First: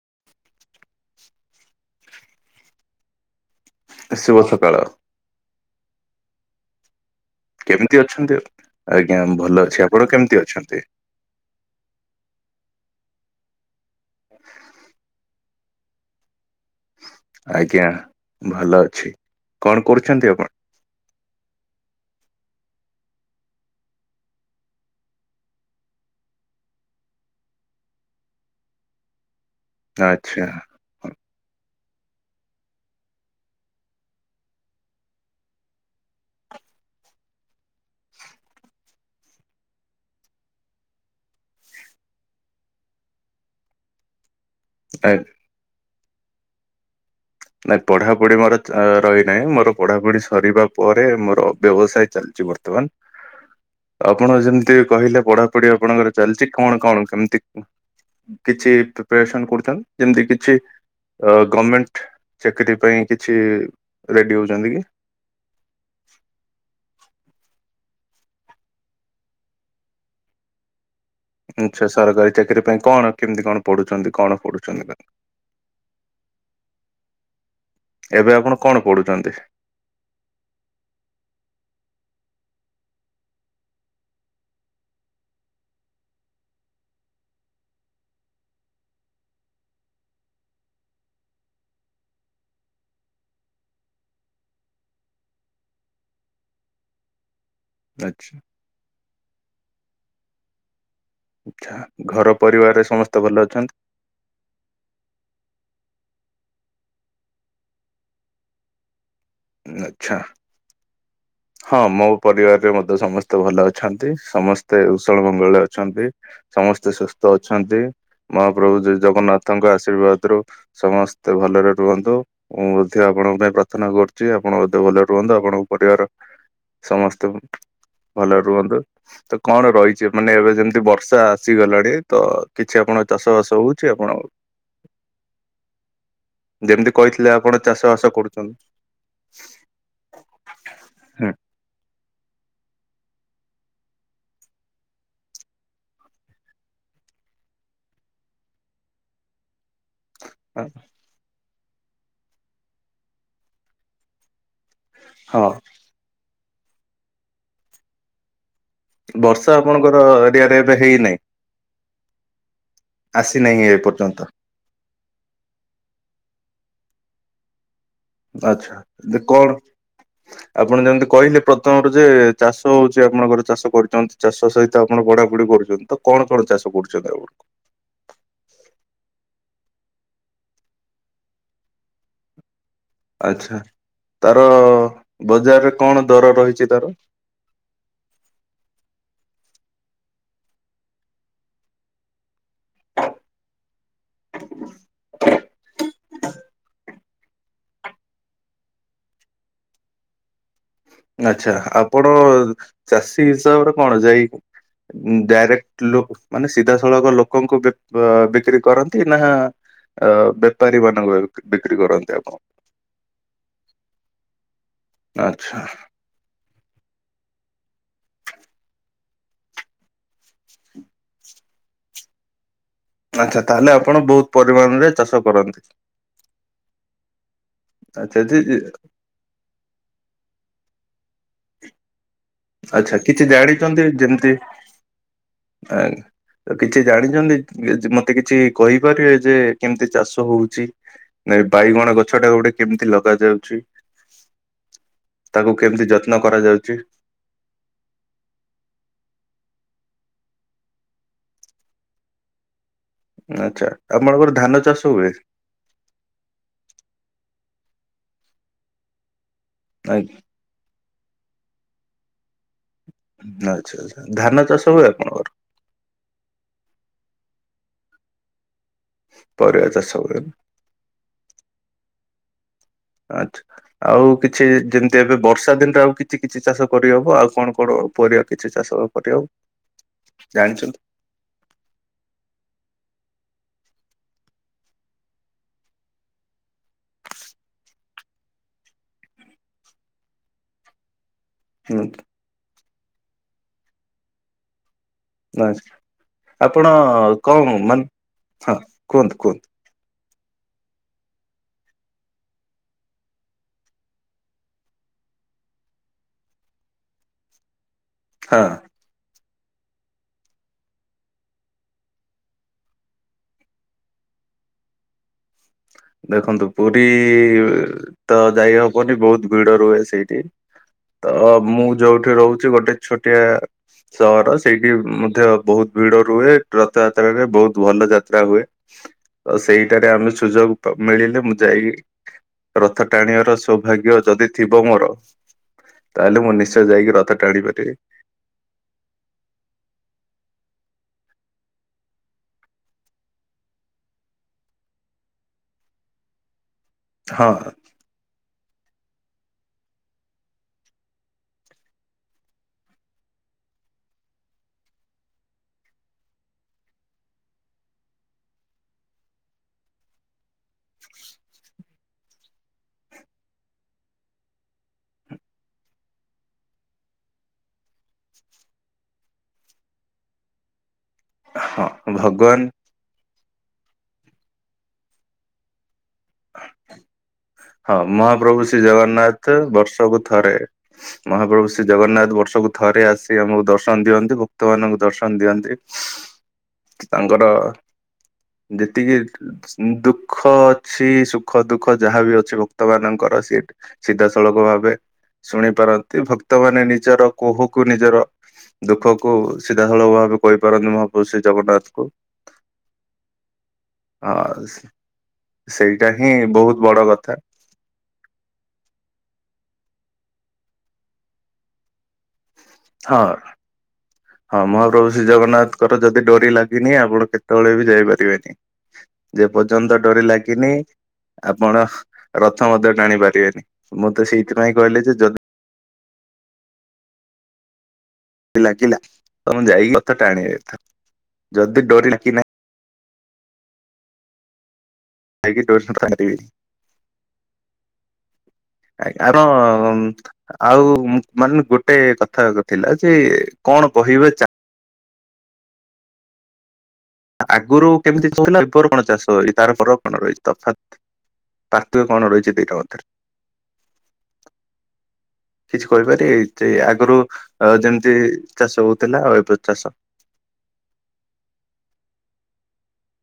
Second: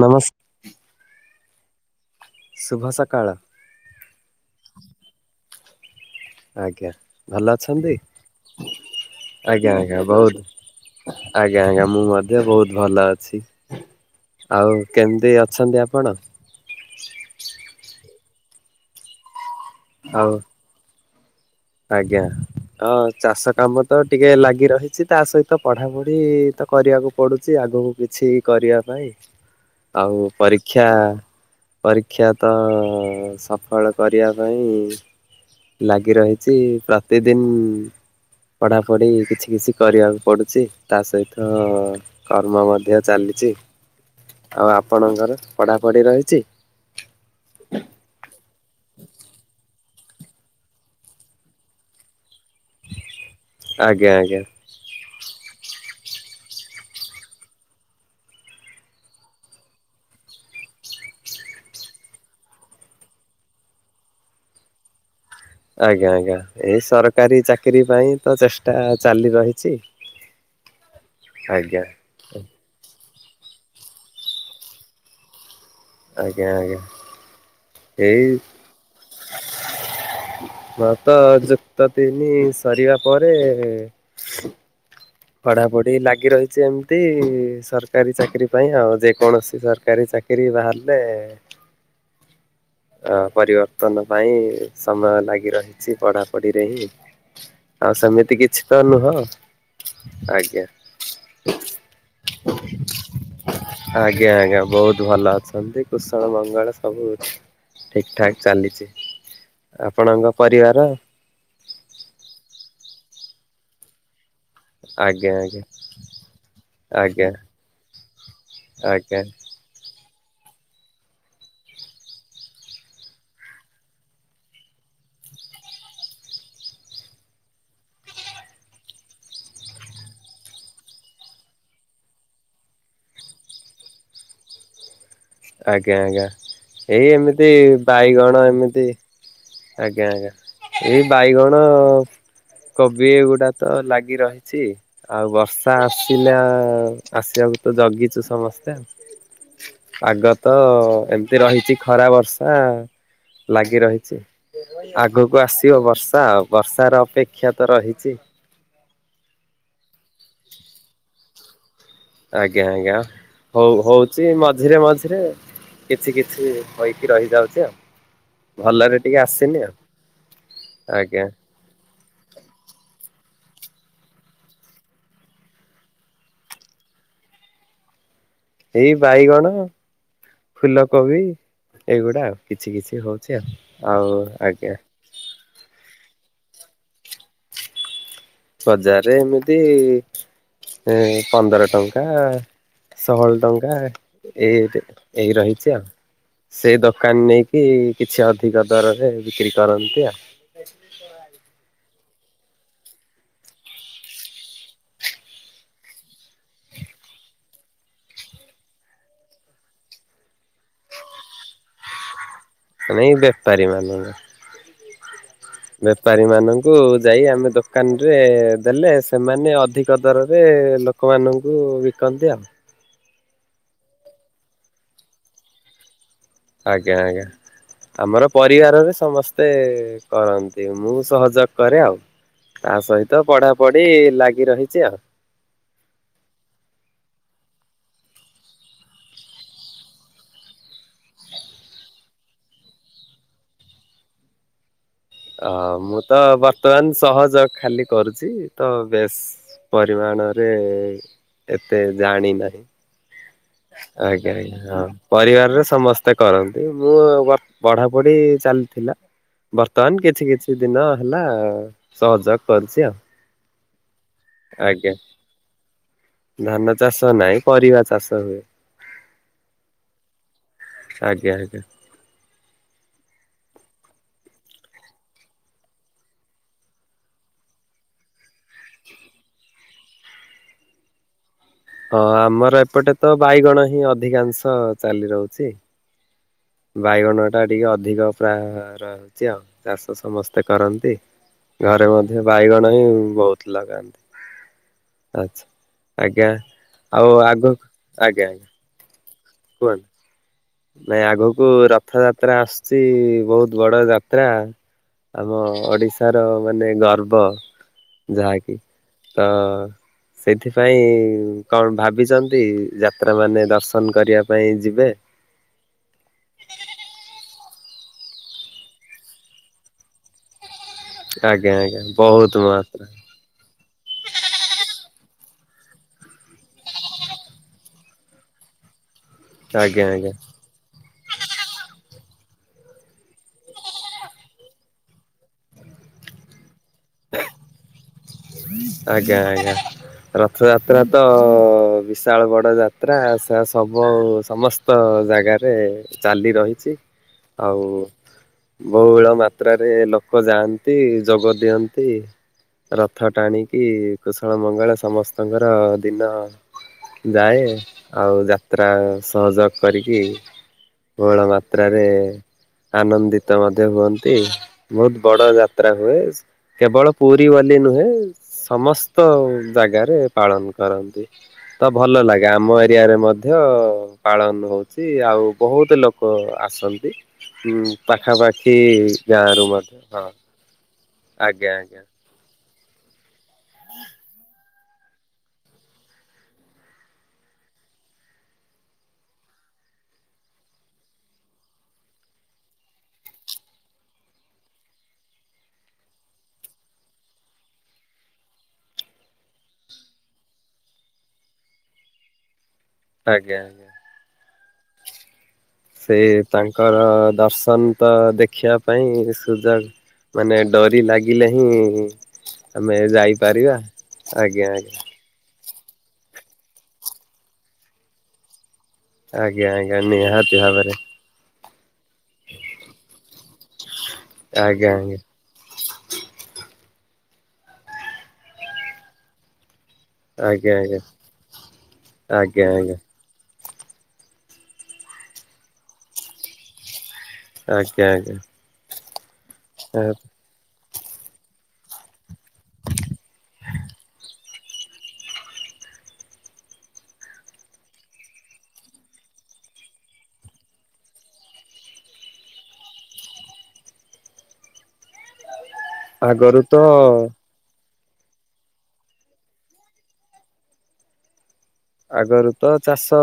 ନମସ୍ ଶୁଭ ସକାଳ ଶୁଭ ସକାଳ। ଆଜ୍ଞା। କେମିତି ଅଛନ୍ତି ଆଉ? ଆଜ୍ଞା ଆଜ୍ଞା ବହୁତ ଆଜ୍ଞା ଆଜ୍ଞା ମୁଁ ମଧ୍ୟ ବହୁତ ଭଲ ଅଛି ଆଉ କେମିତି ଅଛନ୍ତି ଆପଣ? ଆଜ୍ଞା ଭଲ ଅଛି କଣ ଆଉ କରୁଛନ୍ତି ଆପଣ? ଆଜ୍ଞା। ହଁ ଚାଷ କାମ ତ ଟିକେ ଲାଗି ରହିଛି ତା ସହିତ ପଢାପଢି ତ କରିବାକୁ ପଡୁଛି ଆଉ ଆଗକୁ କିଛି କରିବା ପାଇଁ ଆଉ ଆଚ୍ଛା ପରୀକ୍ଷା ପରୀକ୍ଷା ତ ସଫଳ କରିବା ପାଇଁ ଲାଗି ରହିଛି ପ୍ରତିଦିନି ପଢାପଢି କିଛି କିଛି କରିବାକୁ ପଡୁଛି ତା ସହିତ କର୍ମ ମଧ୍ୟ ଚାଲି ଚି ଆଉ ନାଇଁ ଆପଣଙ୍କର ପଢାପଢି ରହିଛି ନାଇଁ ପଢାପଢି ମୋର ଚା ରହିନାହିଁ ମୋର ପଢାପଢି ସରିବା ପରେ ମୋର ବ୍ୟବସାୟ ଚାଲି ଚି ବର୍ତ୍ତମାନ ଆଜ୍ଞା ଆପଣ ଆଜ୍ଞା ଯେମିତି କହିଲେ ପଢା ଢ଼ି ଆପଣଙ୍କର ଚାଲିଛି କଣ କଣ କେମିତି? କିଛି ପ୍ରିପରେସନ କରୁଛନ୍ ଯେମିତି କିଛି ଗମେଣ୍ଟ? ଚାକିରି ପାଇଁ କିଛି ରେଡି ହଉଛନ୍ତି କି ଆଜ୍ଞା ଆଜ୍ଞା ଏଇ ସରକାରୀ ଚାକିରି ପାଇଁ ତ ଚେଷ୍ଟା ଚାଲି ରହିଛି [inaudible] ଆଜ୍ଞା ଆଛା ସରକାରୀ ଚାକିରି ପାଇଁ କଣ କେମିତି କଣ ପଢୁଛନ୍ତି କଣ ପଢୁଛନ୍ତି ନା ଆଜ୍ଞା ଆଜ୍ଞା। ଏଇ ଏବେ ଆପଣ କଣ ପଢୁଛନ୍ତି? ବା ତ ଜଗତତି ସରିବା ପରେ ପଢାପଢି ଲାଗି ରହିଛି ଏମିତି ସରକାରୀ ଚାକିରି ପାଇଁ ଆଉ ଯେକୌଣସି ସରକାରୀ ଚାକିରି ବାହାରିଲେ ପରିବର୍ତ୍ତନ ପାଇଁ ସମୟ ଲାଗି ରହିଛି ପଢ଼ାପଢ଼ିରେ ହିଁ ଆଉ ଆଚ୍ଛା ସେମିତି କିଛି ତ ନୁହଁ ଆଜ୍ଞା ଆଛା ଘର ପରିବାରରେ ସମସ୍ତେ ଭଲ ଅଛନ୍ତି? ଆଜ୍ଞା ଆଜ୍ଞା ବହୁତ ଭଲ ଅଛନ୍ତି କୁଶଣ ବୁ ଜଙ୍ଗଳ ସବୁ ଠିକ ଠାକ ଚାଲିଛି। ଆଚ୍ଛା ଆପଣଙ୍କ ପରିବାର ହଁ ମୋ ପରିବାରରେ ମଧ୍ୟେ ସମସ୍ତେ ଭଲ ଅଛନ୍ତି। ସମସ୍ତେ ଉୁଶଳ ଆଜ୍ଞା ମଙ୍ଗଳରେ ଆଜ୍ଞା ଅଛନ୍ତି ସମସ୍ତେ ଆଜ୍ଞା ସୁସ୍ଥ ଅଛନ୍ତି। ମହାପ୍ରଭୁ ଆଜ୍ଞା ଜଗନ୍ନାଥଙ୍କ ଆଶୀର୍ବାଦ ସମସ୍ତେ ଭଲରେ ରୁହନ୍ତୁ ମୁଁ ମଧ୍ୟ ଆପଣଙ୍କ ପାଇଁ ପ୍ରାର୍ଥନା କରୁଛି ଆପଣ ବୋଧେ ଭଲରେ ରୁହନ୍ତୁ ଆପଣଙ୍କ ପରିବାର ସମସ୍ତେ ଭଲ ରୁହନ୍ତୁ ତ କଣ ରହିଛି ମାନେ ଏବେ ଯେମିତି ବର୍ଷା ଆସିଗଲାଣି ତ କିଛି ଆପଣ ଆପଣ ଚାଷବାସ ହଉଛି ଆପଣ [inaudible] ଆଜ୍ଞା ଆଜ୍ଞା ଯେମିତି ଏଇ କହିଥିଲେ ଏମିତି ଆପଣ ଚାଷ ବାସ ବାଇଗଣ କରୁଛନ୍ତି ଏମିତି ଆଜ୍ଞା ଆଜ୍ଞା ଏଇ ହୁଁ, ବାଇଗଣ କୋବି ଏଗୁଡା ତ ଲାଗି ରହିଛି ଆଉ ବର୍ଷା ଆସିଲା ଆସିବାକୁ ତ ଜଗିଛୁ ସମସ୍ତେ। ପାଗ ତ ଏମିତି ରହିଛି ଖରା ବର୍ଷା ଲାଗି ରହିଛି। ଆଗକୁ ହଁ ଆସିବ ବର୍ଷା ଆଉ ବର୍ଷ ର ଅପେକ୍ଷା ତ ରହିଛି। ବର୍ଷା ଆପଣଙ୍କର ଏରିଆରେ ଏବେ ହେଇନାହିଁ। ଆଜ୍ଞା ଆଜ୍ଞା ଆସିନାହିଁ ଏ ହଉ ପର୍ଯ୍ୟନ୍ତ ହଉଚ ମଝିରେ ମଝିରେ କିଛି କିଛି ହୋଇକି ରହିଯାଉଛି ଆଉ ଆଚ୍ଛା। ଭଲରେ ଯେ ଟିକେ କଣ ଆସିନି ଆଉ। ଆପଣ ଯେମିତି ଆଜ୍ଞା କହିଲେ ପ୍ରଥମରୁ ଯେ ଚାଷ ହଉଛି ଆପଣଙ୍କର ଚାଷ କରୁଛନ୍ତି ଚାଷ ସହିତ ଆପଣ ପଢାପଢି କରୁଛନ୍ତି ତ କଣ କଣ ଚାଷ କରୁଛନ୍ତି ଏଗୁକୁ ଏଇ ବାଇଗଣ ଫୁଲକୋବି ଏଇଗୁଡା ଆଉ। କିଛି କିଛି ହଉଛି ଆଉ ଆଛା ଆଉ ତାର ଆଜ୍ଞା ବଜାରରେ କଣ ଦର ରହିଛି ତାର। ବଜାରରେ ଏମିତି ପନ୍ଦର ଟଙ୍କା ଷୋହଳ ଟଙ୍କା ଏଇ ଏଇ ରହିଛି ଆଉ। ସେ ଦୋକାନ ନେଇକି କିଛି ଅଧିକ ଦରରେ ବିକ୍ରି କରନ୍ତି ଆଉ। ଆଛା ଆପଣ ଚାଷୀ ହିସାବରେ କଣ ଯାଇି ଡାଇରେକ୍ଟ ଲ ମାନେ ସିଧାସଳଖ ଲୋକଙ୍କୁ ବିକ୍ରି କରନ୍ତି ନା ଅ ବେପାରୀ ମାନଙ୍କୁ ବିକ୍ରି କରନ୍ତି ଆପଣ। ମାନେ ଏଇ ବେପାରୀ ମାନଙ୍କ ଆଚ୍ଛା। ବେପାରୀମାନଙ୍କୁ ଯାଇ ଆମେ ଦୋକାନରେ ଦେଲେ ସେମାନେ ଅଧିକ ଦରରେ ଲୋକମାନଙ୍କୁ ବିକନ୍ତି ଆଉ। ଆଛା ତାହେଲେ ଆପଣ ବହୁତ ପରିମାଣରେ ଚାଷ କରନ୍ତି। ଆଜ୍ଞା ଆଜ୍ଞା। ଆଚ୍ଛା ଆମର ଯଦି ପରିବାରରେ ସମସ୍ତେ କରନ୍ତି ମୁଁ ସହଯୋଗ କରେ ଆଉ। ତା ଆଚ୍ଛା ସହିତ କିଛି ପଢାପଢି ଲାଗି ରହିଛି ଆଉ। ଆ ତ କିଛି ଜାଣିଛନ୍ତି। ମତେ କିଛି କହିପାରିବେ ଯେ କେମିତି ଚାଷ ହଉଛି। ନାଇ ବାଇଗଣ ଗଛ ଟା ଗୋଟେ କେମିତି ଲଗ ଯାଉଛି। [inaudible] ଅ ମୁଁ ତ କରାଯାଉଛି? ବର୍ତ୍ତମାନ ସହଜ। ଖାଲି କରୁଛି ତ ବେଶ୍। ପରିମାଣରେ ଏତେ ଜାଣିନାହିଁ। ଆଚ୍ଛା ଆପଣଙ୍କର ଆଜ୍ଞା ଧାନ ଆଜ୍ଞା ହଁ ଚାଷ ହୁଏ? ପରିବାରରେ ସମସ୍ତେ କରନ୍ତି। ମୁଁ ବର୍ ପଢାପଢି ଚାଲିଥିଲା ବର୍ତ୍ତମାନ କିଛି କିଛି ଦିନ ହେଲା ସହଯୋଗ କରିଛି ଆଉ। ଆଛା ଧାନ ଚାଷ ହୁଏ ଆଜ୍ଞା। ଆପଣଙ୍କର। ଧାନ ଚାଷ ନାଇଁ ପରିବା ଚାଷ ହୁ ପରିବା ଚାଷ ହୁଏ। ଆଜ୍ଞା [inaudible] ଆଜ୍ଞା। ଆଚ୍ଛା ଆଉ କିଛି ଯେମିତି ଏବେ ବର୍ଷା ଦିନରେ ଆଉ କିଛି କିଛି ଚାଷ କରିହବ ଆଉ କଣ କଣ ପରିବା କିଛି ଚାଷ କରିହବ ଜାଣିଛନ୍ତି? ହଁ ଆମର ଏପଟେ ତ ବାଇଗଣ ହିଁ ଅଧିକାଂଶ ଚାଲି ରହୁଛି। ବାଇଗଣ ଟା ଟିକେ ଅଧିକ ପ୍ରାୟ ରହୁଛି ଆଉ ଚାଷ ସମସ୍ତେ କରନ୍ତି। ଘରେ ମଧ୍ୟ ବାଇଗଣ ହିଁ ବହୁତ ଲଗାନ୍ତି। [inaudible] ନାଇଁ ଆଜ୍ଞା ଆପଣ ଆଉ କଣ ଆଗକୁ ମାନ ଆଜ୍ଞା ଆଜ୍ଞା ହଁ କୁହନ୍ତୁ କୁହନ୍ତୁ। ନାଇଁ ଆଗକୁ ରଥ ଯାତ୍ରା ଆସୁଛି ବହୁତ ବଡ ଯାତ୍ରା। ଆମ ଓଡିଶାର ମାନେ ଗର୍ବ ହଁ। ଯାହାକି ହଁ। ସେଥିପାଇଁ କଣ ଭାବିଛନ୍ତି ଯାତ୍ରା ମାନେ ଦର୍ଶନ କରିବା ପାଇଁ ଯିବେ। ଦେଖନ୍ତୁ ପୁରୀ ତ ଯାଇହବନି ବହୁତ ଭିଡ ରୁହେ ସେଇଠି। ତ ଆଜ୍ଞା ମୁଁ ଆଜ୍ଞା ଯୋଉଠି ବହୁତ ରହୁଛି ଗୋଟେ ମାତ୍ରା ଛୋଟିଆ ସହର ସେଇଠି ମଧ୍ୟ ବହୁତ ଭିଡ ରୁହେ ରଥଯାତ୍ରାୁ ବହୁତ ଭଲ ଯାତ୍ରା ହୁଏ। ହୁଁ ଆଉ ସେଇଟାରେ ଆମେ ସୁଯୋଗ ମିଳିଲେ ମୁଁ ଯାଇ ରଥ ଟାଣିବାର ସୌଭାଗ୍ୟ ଯଦି ଥିବ ମୋର। ତାହେଲେ ମୁଁ ନିଶ୍ଚୟ ଯାଇକି ରଥ ଟାଣିପାରିବି। [inaudible] ଆଜ୍ଞା ଆଜ୍ଞା। ରଥଯାତ୍ରା ତ ବିଶାଳ ବଡ଼ ଯାତ୍ରା ସେ ସବୁ ସମସ୍ତ ଜାଗାରେ ଚାଲି ରହିଛି। ହଁ ଆଉ ବହୁଳ ମାତ୍ରାରେ ଲୋକ ଯାଆନ୍ତି ଯୋଗ ଦିଅ ତି ରଥ ଟାଣିକି କୁଶଳ ମଙ୍ଗଳ ସମସ୍ତଙ୍କର ଦିନ ଯାଏ ଆଉ ଯାତ୍ରା ସହଯୋଗ କରିକି ବୋହୁଳ ମାତ୍ରାରେରେ ଆନନ୍ଦିତ ମଧ୍ୟ ହୁଅନ୍ତି ବହୁତ ବଡ ଯାତ୍ରା ହୁଏ। କେବଳ ପୁରୀ ବୋଲି ନୁହେଁ ସମସ୍ତ ଜାଗାରେ ପାଳନ କରନ୍ତି। ହଁ ତ ଭଲ ଲାଗେ ଭଗବାନ ଆମ ଏରିଆରେ ମ ମଧ୍ୟ ପାଳନ ହଉଛି ଆଉ ବହୁତ ଲୋକ ଆସନ୍ତି। ହୁଁ ହଁ ମହାପ୍ରଭୁ ପାଖାପାଖି ଶ୍ରୀ ଗାଁ ଜଗନ୍ନାଥ ରୁ ମଧ୍ୟ ବର୍ଷକୁ ହଁ ଥରେ ମହାପ୍ରଭୁ ଆଜ୍ଞା ଶ୍ରୀ ଆଜ୍ଞା ଜଗନ୍ନାଥ ବର୍ଷକୁ ଥରେ ଆସି ଆମକୁ ଦର୍ଶନ ଦିଅନ୍ତି ଭକ୍ତ ମାନଙ୍କୁ ଦର୍ଶନ ଦିଅନ୍ତି [inaudible] ତାଙ୍କର ଯେତିକି ଦୁଃଖ ଅଛି ସୁଖ ଦୁଃଖ ଯାହାବି ଅଛି। ଭକ୍ତ ମାନଙ୍କର ସି ସିଧାସଳଖ ଭାବେ ଶୁଣି ପାରନ୍ତି ଭକ୍ତମାନୋନ ନିଜର କୋହକୁ ନିଜର ଦୁଃଖ କୁ ସିଧାସଳଖ ଭାବେ କହିପାରନ୍ତି ମହାପ୍ରଭୁ ଶ୍ରୀ ଜଗନ୍ନାଥ କୁ ଆଜ୍ଞା। ହଁ ସେ [inaudible] ସେଇଟା ହିଁ ବହୁତ ବଡ କଥା। ସନ୍ତ ଦେଖିବା ପାଇଁ ସୁଯୋଗ ମାନେ ଡରି ଲାଗିଲେ ହିଁ ଆମେ ହଁ ଯାଇପାରିବା ଆଜ୍ଞା ଆଜ୍ଞା। ଙ୍କର ଯଦି ଡୋରି ଲାଗିନି ଆପଣ କେତେବେଳେ ବି ଯାଇପାରିବେନି। ଯେ ଆଜ୍ଞା ଆଜ୍ଞା ପର୍ଯ୍ୟନ୍ତ ନିହାତି ଡୋରିଲାଗିନି ଭାବରେ ଆ ଆପଣ ରଥ ମଧ୍ୟ ଟାଣି ପାରିବେନି। ମୁଁ ତ ସେଇଥିପାଇଁ ଆଜ୍ଞା କହିଲି ଯେ ଆଜ୍ଞା ଯଦି ଲାଗିଲା ତମେ ଯାଇକି ରଥ ଟାଣିବା ଆଜ୍ଞା କଥା ଆଜ୍ଞା ଯଦି ଡୋରିଲାଗି ନାହିଁ ଆଜ୍ଞା ଆଜ୍ଞା। ଯାଇକି [unintelligible] ଆଜ୍ଞା ଆଜ୍ଞା ଆ ଆର ଆଉ ମାନେ ଗୋଟେ କଥା ଥିଲା ଯେ କଣ କହିବେ ଚା ଆଗରୁ କେମିତି ଚାଷ ଥିଲା ଏବେର କଣ ଚାଷ ଅଛି ତାର ପରକ କଣ ରହିଛି ତଫାତ୍ ପାର୍ଥକ୍ କଣରହିଛି ଦିଇଟା ଭିତରେ? [unintelligible] କିଛି କହିପାରିବେ ଆଗରୁ ଯେ ତ ଆଗରୁ ଯେମ ଯେ ଚାଷ ହଉଥିଲା ଆଉ ଏବେର ଚାଷ? ଆଗରୁ ତ ଚାଷ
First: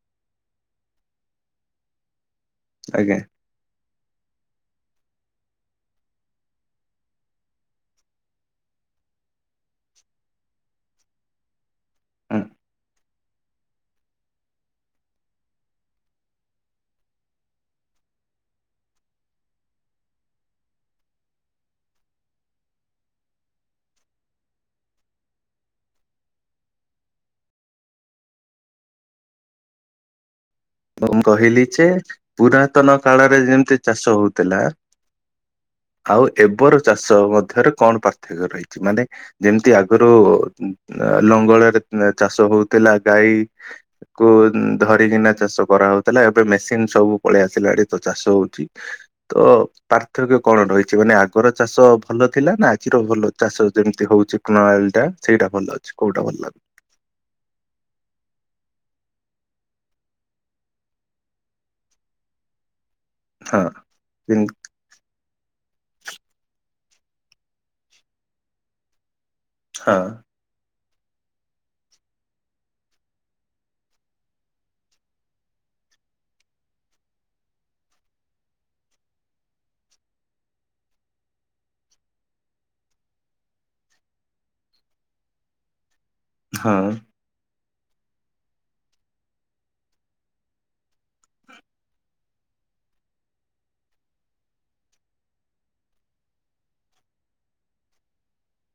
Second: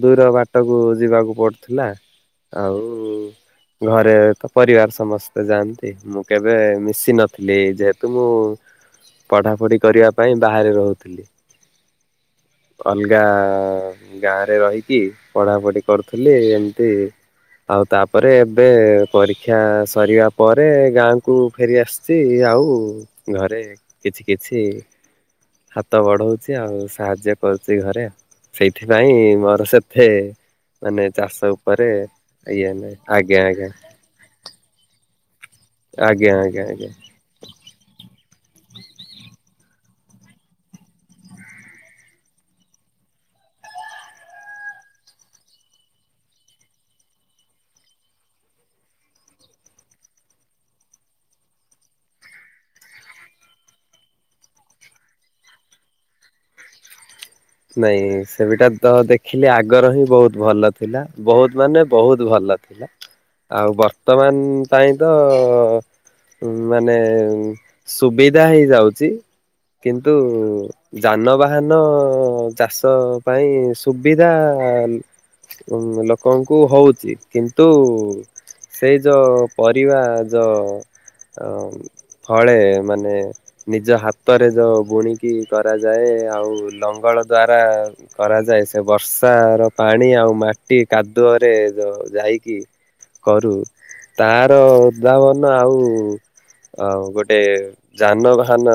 ଦୂର ବାଟକୁ ଯିବାକୁ ପଡୁଥିଲା। ଆଉ ଆଜ୍ଞା। ଘରେ ତ ପରିବାର ସ ସମସ୍ତେ ଯାଆନ୍ତି ମୁଁ କେବେ ମିଶି ନଥିଲି ଯେହେତୁ ମୁଁ ପଢ଼ାପଢ଼ି କରିବା ପାଇଁ ବାହାରେ ରହୁଥିଲି। ହୁଁ ଅଲଗା ଗାଁରେ ରହିକି ପଢାପଢି କରୁଥିଲି ଏମିତି ଆଉ ତାପରେ ଏବେ ପରୀକ୍ଷା ସରିବା ପରେ ଗାଁ କୁ ଫେରି ଆସିଛି। ଆଉ ଘରେ କିଛି କିଛି ହାତ ବଢ଼ଉଛି ଆଉ ସାହାଯ୍ୟ କରୁଛି ଘରେ ସେଇଥିପାଇଁ ମୋର ସେତେ ମାନେ ମୁଁ ଚାଷ କହିଲି ଯେ ଉପରେ ଇଏ ପୁରାତନ ନାହିଁ କାଳରେ ଆଜ୍ଞା ଆଜ୍ଞା। ଯେମିତି ଚାଷ ହଉଥିଲା ଆଉ ଆଜ୍ଞା ଆଜ୍ଞା ଏବେ ର ଆଜ୍ଞା ଚାଷ ମଧ୍ୟରେ କଣ ପାର୍ଥକ୍ୟ ରହିଛି ମାନେ ଯେମିତି ଆଗ ରୁ ଲଙ୍ଗଳରେ ଚାଷ ହଉଥିଲା ଗାଈ ଙ୍କୁ ଧରିକିନା ଚାଷ କରାହଉଥିଲା ଏବେ ମେସିନ ସବୁ ପଳେଇଆସିଲାଣି ତ ଚାଷ ହଉଛି ତ ପାର୍ଥକ୍ୟ କଣ? ରହିଛି ମାନେ ଆଗର ଚାଷ ଭଲ ଥିଲା ନା ଆଜିର ଭଲ ଚାଷ ଯେମିତି ହଉଛି ପ୍ରଣାଳୀଟା ସେଇଟା ଭଲ? ଅଛି କୋଉଟା ଭଲ ଲାଗୁ [inaudible] ନାଇଁ ସେବେଟା ତ ଦେଖିଲି ଆଗର ହିଁ ବହୁତ୍ ଭଲ ଥିଲା ବହୁତ୍ ମାନେ ବହୁତ୍ ଭଲ। ଲ ହଁ। ଆଉ କିନ୍ତୁ ବର୍ତ୍ତମାନ ପାଇଁ ତ ଅ ମାନେ ସୁବିଧା ହେଇଯାଉଛି। ହଁ କିନ୍ତୁ ଯାନବାହାନ ଅ ଚାଷ ପାଇଁ ସୁବିଧା। ଉଁ ଲୋକଙ୍କୁ ହଉଛି କିନ୍ତୁ ସେଜ ପରିବା ଜ ଅ ଫଳେ ମାନେ ନିଜ ହାତରେ ଯଉ ବୁଣିକି କରାଯ। ଯାଏ ଆଉ ହଁ ଲଙ୍ଗଳ [unintelligible] କରାଯାଏ ସେ ବର୍ଷାର ପାଣି ଆଉ ମାଟି କାଦୁଅରେ ଯଉ ଯାଇ କରୁ ତାର ଉଦ୍ଭାବନ ଆଉ ଆଉ ଗୋଟେ ଯାନବାହାନ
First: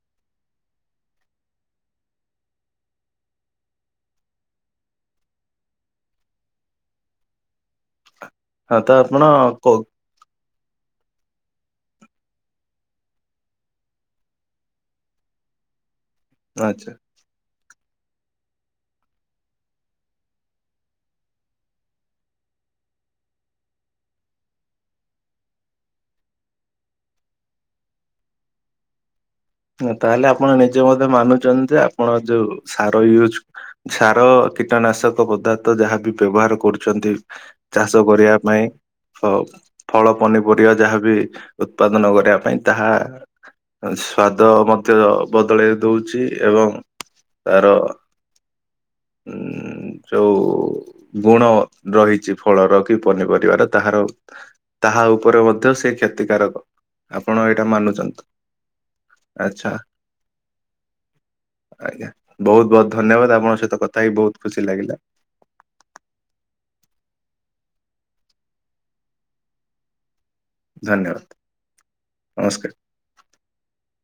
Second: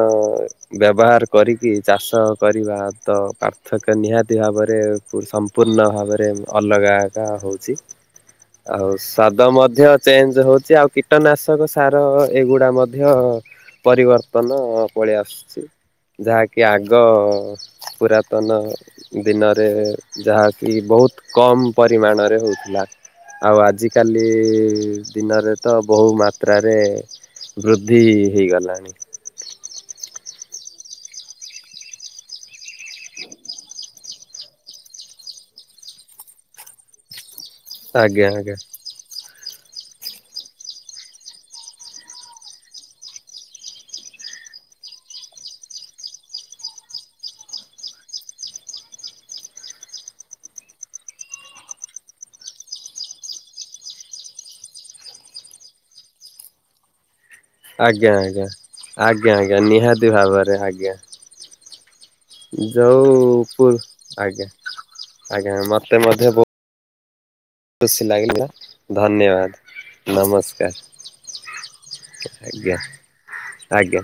ବ୍ୟବହାର କରିକି ଚାଷ କରିବା। ହଁ ତ ପାର୍ଥକ୍ୟ ନିହାତି ଭାବରେ ସମ୍ପୂର୍ଣ୍ଣ ଭାବରେ ଅଲଗାଟା ହଉଛି। ହଁ ଆଉ ତ ଆପଣ ସ୍ଵାଦ କ ମଧ୍ୟ ଚେଞ୍ଜ ହଉ ସେ ଆଉ କୀଟନାଶକ ସାର ଏଗୁଡ଼ା ମଧ୍ୟ ପରିବର୍ତ୍ତନ ପଳେଇ ଆସୁଛି ଯାହାକି ଆଗ ଆଚ୍ଛା ପୁରା ନୂର୍ତନ ଦିନରେ ଯାହାକି ବହୁତ କମ୍ ପରିମାଣରେ ହଉଥିଲା। ଆଉ ଆଜିକାଲି ଦିନରେ ତ ବହୁ ମାତ୍ରାରେ ବୃଦ୍ଧି ହେଇଗଲାଣି। ନା ତାହେଲେ ଆପଣ ନିଜେ ମଧ୍ୟ ମାନୁଛନ୍ତି ଯେ ଆପଣ ଯୋଉ ସାର ୟୁଜ ସାର କୀଟନାଶକ ପଦାର୍ଥ ଯାହାବି ବ୍ୟବହାର କରୁଛନ୍ତି। ଚାଷ ଆଜ୍ଞା କରିବା ଆଜ୍ଞା ପାଇଁ ଅ ଫଳ ପନିପରିବା ଯାହାବି ଉତ୍ପାଦନ କରିବା ପାଇଁ ତାହା ସ ପାଦ ମଧ୍ୟ ବଦଳେଇ ଦଉଛି ଏବଂ ତାର [inaudible] ଉଁ ଯୋଉ ଗୁଣ ରହିଛି ଫଳର କି ପନିପରିବାର ତାହାର ତାହା ଉପରେ ମଧ୍ୟ ସେ କ୍ଷତିକାରକ। ଆପଣ ଏଇଟା ଆଜ୍ଞା! ମାନୁଛନ୍ତି ଆଜ୍ଞା! ଆଜ୍ଞା! ଆଜ୍ଞା! ଆଚ୍ଛା ନିହାତି ଭାବରେ ଆଜ୍ଞା। ଆଜ୍ଞା! ବହୁତ ବହୁତ ଧନ୍ୟବାଦ। ଯୋଉ ଆପଣଙ୍କ ପୁ ସହିତ କଥା ହେ ବହୁତ ଆଜ୍ଞା ଖୁସି ଲାଗିଲା। ଆଜ୍ଞା ମତେ ମଧ୍ୟ ବ ଖୁସି ଲାଗିଲା। ଧନ୍ୟବାଦ ନମସ୍କ ଧନ୍ୟବାଦ ଆର। ନମସ୍କାର। ଆଜ୍ଞା! ଆଜ୍ଞା!